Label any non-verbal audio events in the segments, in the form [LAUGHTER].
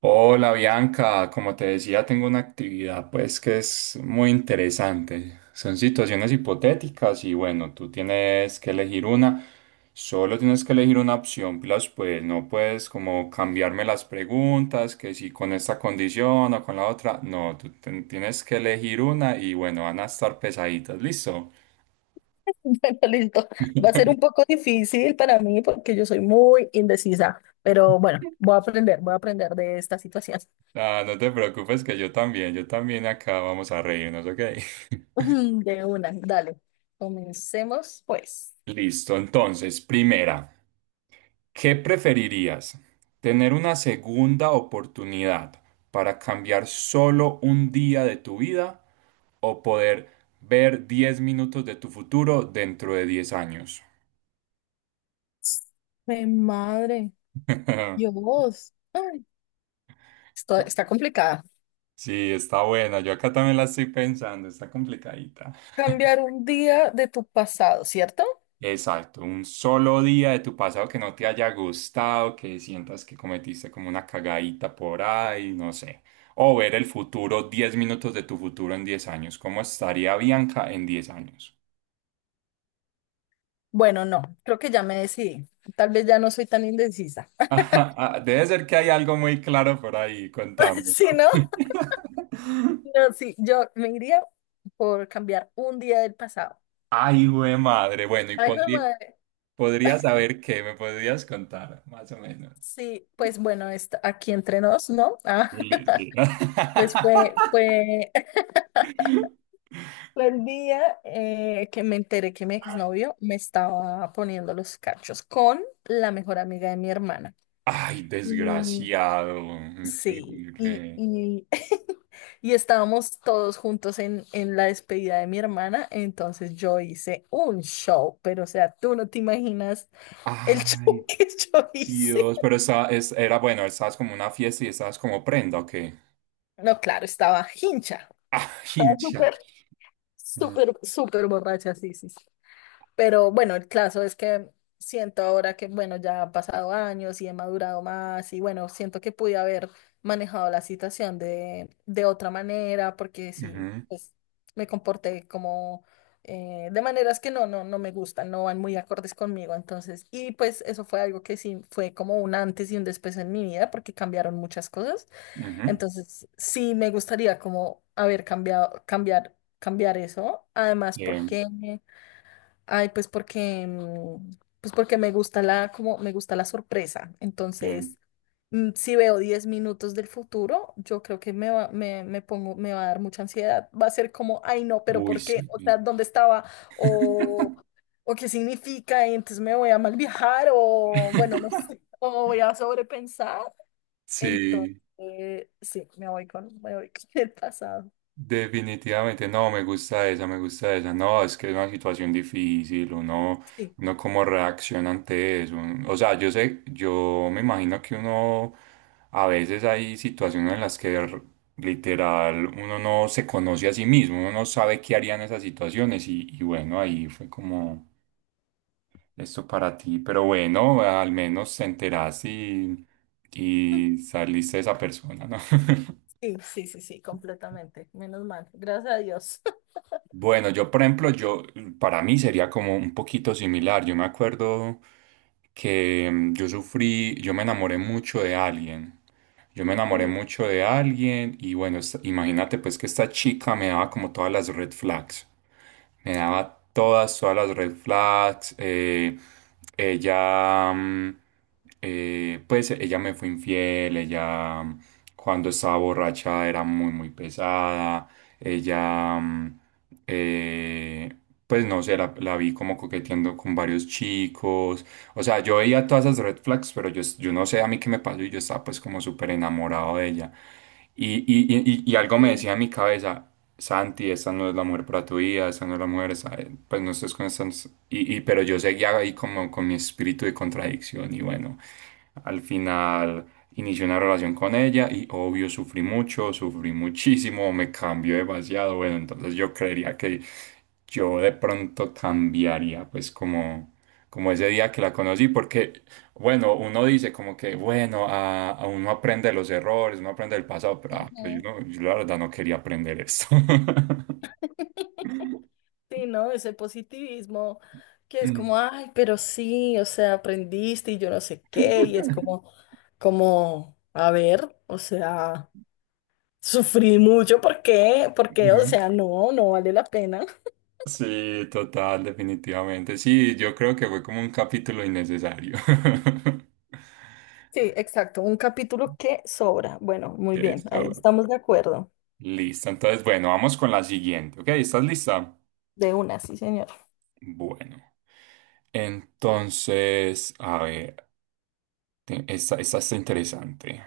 Hola Bianca, como te decía, tengo una actividad pues que es muy interesante. Son situaciones hipotéticas y bueno, tú tienes que elegir una, solo tienes que elegir una opción, plus pues no puedes como cambiarme las preguntas, que si con esta condición o con la otra, no, tú tienes que elegir una y bueno, van a estar pesaditas, ¿listo? [LAUGHS] Bueno, listo. Va a ser un poco difícil para mí porque yo soy muy indecisa, pero bueno, voy a aprender de esta situación. [LAUGHS] Ah, no te preocupes que yo también acá vamos a reírnos, ¿ok? [LAUGHS] Ujú. De una, dale. Comencemos, pues. Listo, entonces, primera. ¿Qué preferirías? ¿Tener una segunda oportunidad para cambiar solo un día de tu vida, o poder ver 10 minutos de tu futuro dentro de 10 años? Mi madre, [LAUGHS] Dios. Ay, esto está complicada. Sí, está buena. Yo acá también la estoy pensando, está complicadita. Cambiar un día de tu pasado, ¿cierto? Exacto, un solo día de tu pasado que no te haya gustado, que sientas que cometiste como una cagadita por ahí, no sé. O ver el futuro, 10 minutos de tu futuro en 10 años. ¿Cómo estaría Bianca en 10 años? Bueno, no, creo que ya me decidí. Tal vez ya no soy tan indecisa. [LAUGHS] Ajá, ah, debe ser que hay algo muy claro por ahí, [LAUGHS] contame. Si no, [LAUGHS] no, sí, yo me iría por cambiar un día del pasado. Ay, güey, madre. Bueno, y Ay, jue podría, madre. podrías saber qué, me podrías contar, más o menos. Sí, pues bueno, aquí entre nos, ¿no? Sí. [LAUGHS] pues fue [LAUGHS] el día que me enteré que mi exnovio me estaba poniendo los cachos con la mejor amiga de mi hermana. Ay, Y desgraciado, sí, increíble. [LAUGHS] Y estábamos todos juntos en la despedida de mi hermana. Entonces yo hice un show, pero o sea, tú no te imaginas el [LAUGHS] show Ay, que yo hice. Dios, pero era bueno, estabas como una fiesta y estabas como prenda, ¿o qué? [LAUGHS] No, claro, estaba hincha, Ah, estaba hincha. súper, Mm, súper, súper borracha, sí, sí, sí. Pero bueno, el caso es que siento ahora que, bueno, ya han pasado años y he madurado más y bueno, siento que pude haber manejado la situación de otra manera porque sí, ujú, pues me comporté como de maneras que no me gustan, no van muy acordes conmigo. Entonces, y pues eso fue algo que sí fue como un antes y un después en mi vida porque cambiaron muchas cosas. ujú. Entonces, sí me gustaría como haber cambiado, cambiar eso. Además, Bien, porque... Ay, pues porque, pues porque me gusta la, como me gusta la sorpresa. bien. Entonces, si veo 10 minutos del futuro, yo creo que me pongo, me va a dar mucha ansiedad. Va a ser como, ay no, pero Uy, ¿por qué? sí. O sea, ¿dónde estaba? O, o qué significa, y entonces me voy a mal viajar, o bueno, no sé, [LAUGHS] o voy a sobrepensar. Entonces, Sí. sí, me voy con [LAUGHS] el pasado. Definitivamente, no, me gusta esa, me gusta esa. No, es que es una situación difícil, uno, Sí, uno cómo reacciona ante eso. O sea, yo sé, yo me imagino que uno, a veces hay situaciones en las que literal uno no se conoce a sí mismo, uno no sabe qué haría en esas situaciones y, bueno, ahí fue como esto para ti. Pero bueno, al menos te enteraste y [LAUGHS] saliste de esa persona, ¿no? [LAUGHS] sí, sí, sí, sí, completamente. Menos mal. Gracias a Dios. [LAUGHS] Bueno, yo por ejemplo, yo para mí sería como un poquito similar. Yo me acuerdo que yo me enamoré mucho de alguien. Yo me enamoré Sí, mucho de alguien y bueno, imagínate pues que esta chica me daba como todas las red flags. Me daba todas las red flags. Ella, mm, pues ella me fue infiel, cuando estaba borracha era muy, muy pesada. Ella, mm, eh, pues no sé, la vi como coqueteando con varios chicos. O sea, yo veía todas esas red flags, pero yo no sé a mí qué me pasó y yo estaba pues como súper enamorado de ella. Y algo me sí. decía en mi cabeza, Santi, esta no es la mujer para tu vida, esta no es la mujer, pues no estés con estas... Pero yo seguía ahí como con mi espíritu de contradicción y bueno, al final... Inicié una relación con ella y obvio sufrí mucho, sufrí muchísimo, me cambió demasiado. Bueno, entonces yo creería que yo de pronto cambiaría, pues como, ese día que la conocí, porque, bueno, uno dice como que, bueno, a uno aprende de los errores, uno aprende del pasado, pero yo, Ujú. Yo la verdad no quería aprender esto. [LAUGHS] Sí, ¿no? Ese positivismo que es como, Mm. ay, pero sí, o sea, aprendiste y yo no sé qué, y es [LAUGHS] como, como, a ver, o sea, sufrí mucho, ¿por qué? Porque, o Ujú. sea, no vale la pena. Sí, total, definitivamente. Sí, yo creo que fue como un capítulo innecesario. [LAUGHS] Sí, exacto, un capítulo que sobra. Bueno, muy bien, ahí Eso. estamos de acuerdo. Listo. Entonces, bueno, vamos con la siguiente. ¿Ok? ¿Estás lista? De una, sí, señor. Bueno. Entonces, a ver, esta está interesante.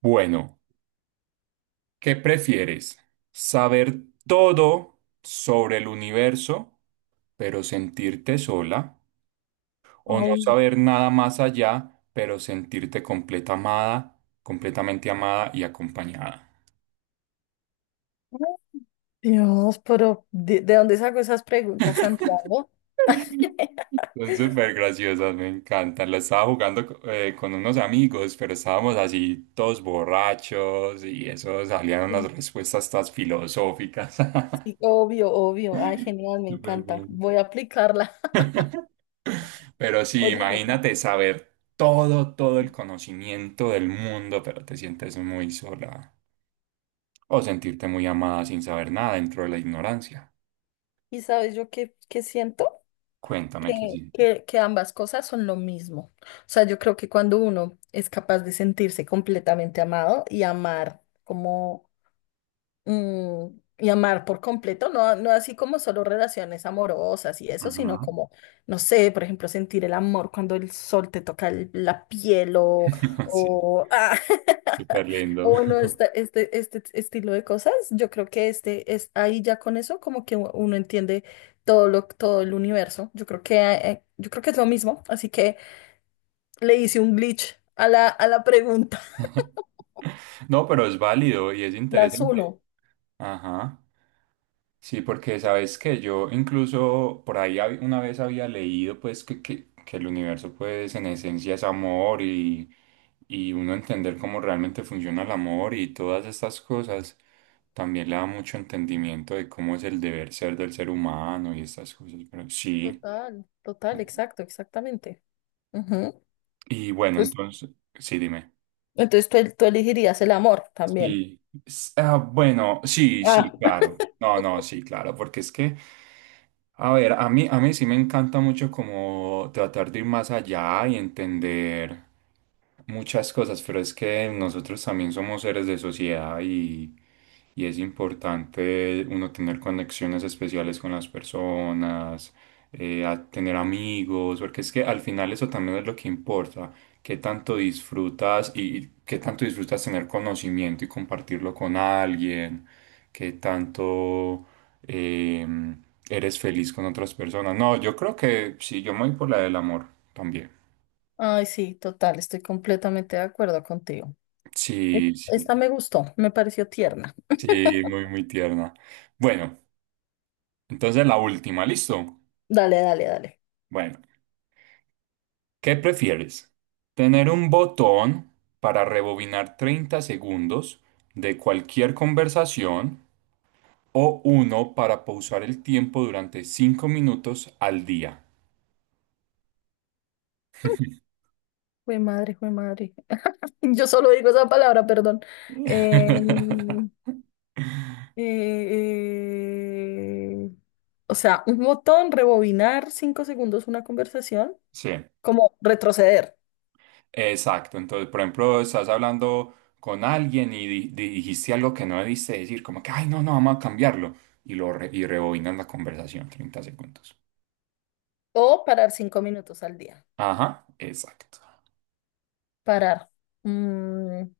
Bueno, ¿qué prefieres? ¿Saber todo sobre el universo, pero sentirte sola, o no Ay, saber nada más allá, pero sentirte completamente amada y acompañada? Dios, pero de dónde saco esas preguntas, [LAUGHS] Santiago? [LAUGHS] Son súper graciosas, me encantan. La estaba jugando con unos amigos, pero estábamos así todos borrachos y eso salían unas Sí. respuestas tan filosóficas. Sí, obvio, obvio. Ay, [LAUGHS] genial, me Súper encanta. bueno. Voy a aplicarla. [LAUGHS] Pero [LAUGHS] sí, Oye, imagínate saber todo, el conocimiento del mundo, pero te sientes muy sola. O sentirte muy amada sin saber nada dentro de la ignorancia. ¿y sabes yo qué, qué siento? Cuéntame qué sientes. Que ambas cosas son lo mismo. O sea, yo creo que cuando uno es capaz de sentirse completamente amado y amar como mm, y amar por completo, no, no así como solo relaciones amorosas y eso, Ujú. sino como, no sé, por ejemplo, sentir el amor cuando el sol te toca la piel [LAUGHS] Sí, o, súper [LAUGHS] lindo. o bueno, este estilo de cosas, yo creo que este es ahí ya con eso como que uno entiende todo lo, todo el universo. Yo creo que es lo mismo, así que le hice un glitch a la pregunta. [LAUGHS] [LAUGHS] No, pero es válido y es La interesante. uno. Ajá. Sí, porque sabes que yo incluso por ahí una vez había leído pues que el universo pues en esencia es amor y uno entender cómo realmente funciona el amor y todas estas cosas también le da mucho entendimiento de cómo es el deber ser del ser humano y estas cosas, pero sí. Total, total, exacto, exactamente. Ujú. Y bueno, Entonces, entonces, sí, dime. entonces tú elegirías el amor también. Sí, bueno, sí, sí, Ah, claro. No, no, sí, claro, porque es que, a ver, a mí sí me encanta mucho como tratar de ir más allá y entender muchas cosas, pero es que nosotros también somos seres de sociedad y es importante uno tener conexiones especiales con las personas, a tener amigos, porque es que al final eso también es lo que importa. ¿Qué tanto disfrutas y qué tanto disfrutas tener conocimiento y compartirlo con alguien? ¿Qué tanto eh, eres feliz con otras personas? No, yo creo que sí, yo me voy por la del amor también. ay, sí, total, estoy completamente de acuerdo contigo. Sí, sí, Esta me gustó, me pareció tierna. sí, muy, muy tierna. Bueno, entonces la última, ¿listo? Dale, dale, dale. Bueno, ¿qué prefieres? ¿Tener un botón para rebobinar 30 segundos de cualquier conversación, o uno para pausar el tiempo durante 5 minutos al día? Jue madre, jue madre. [LAUGHS] Yo solo digo esa palabra, perdón. Em, [LAUGHS] Eh, eh, o sea, un botón, rebobinar 5 segundos una conversación, Sí, como retroceder exacto. Entonces, por ejemplo, estás hablando con alguien y dijiste algo que no debiste decir, como que, ay, no, no, vamos a cambiarlo. Y rebobinas la conversación 30 segundos. o parar 5 minutos al día. Ajá, exacto. Parar. Mm,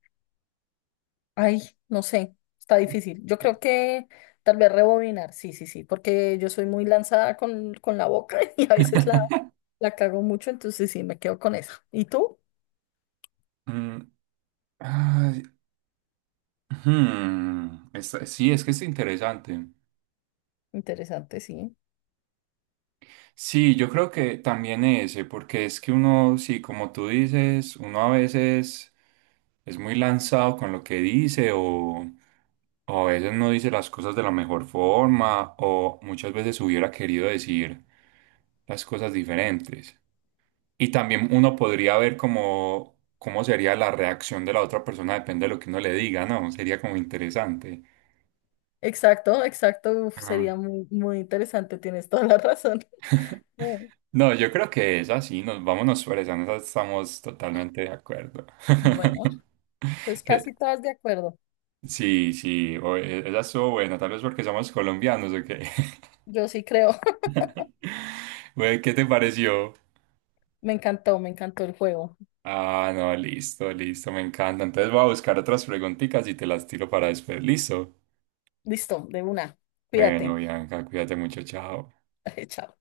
Ay, no sé, está difícil. Yo creo que tal vez rebobinar, sí, sí, sí, porque yo soy muy lanzada con la boca [LAUGHS] y a veces la, [LAUGHS] la cago mucho, entonces sí, me quedo con eso. ¿Y tú? Mm, ay, sí, es que es interesante. Interesante, sí. Sí, yo creo que también ese, porque es que uno, sí, como tú dices, uno a veces es muy lanzado con lo que dice o, a veces no dice las cosas de la mejor forma o muchas veces hubiera querido decir las cosas diferentes. Y también uno podría ver cómo sería la reacción de la otra persona, depende de lo que uno le diga, ¿no? Sería como interesante. Exacto, exacto, uf, Ah. sería muy, muy interesante, tienes toda la razón. [LAUGHS] Mm. No, yo creo que es así, vámonos por esa, en esa estamos totalmente de acuerdo. [LAUGHS] Bueno, pues Que- casi todas de acuerdo. Sí, sí, esa estuvo buena, tal vez porque somos colombianos o qué. Yo sí creo. [LAUGHS] [LAUGHS] Güey, ¿qué te pareció? Me encantó el juego. Ah, no, listo, listo, me encanta. Entonces voy a buscar otras preguntitas y te las tiro para después, listo. Listo, de una. Bueno, Cuídate. Bianca, cuídate mucho, chao. [LAUGHS] Chao.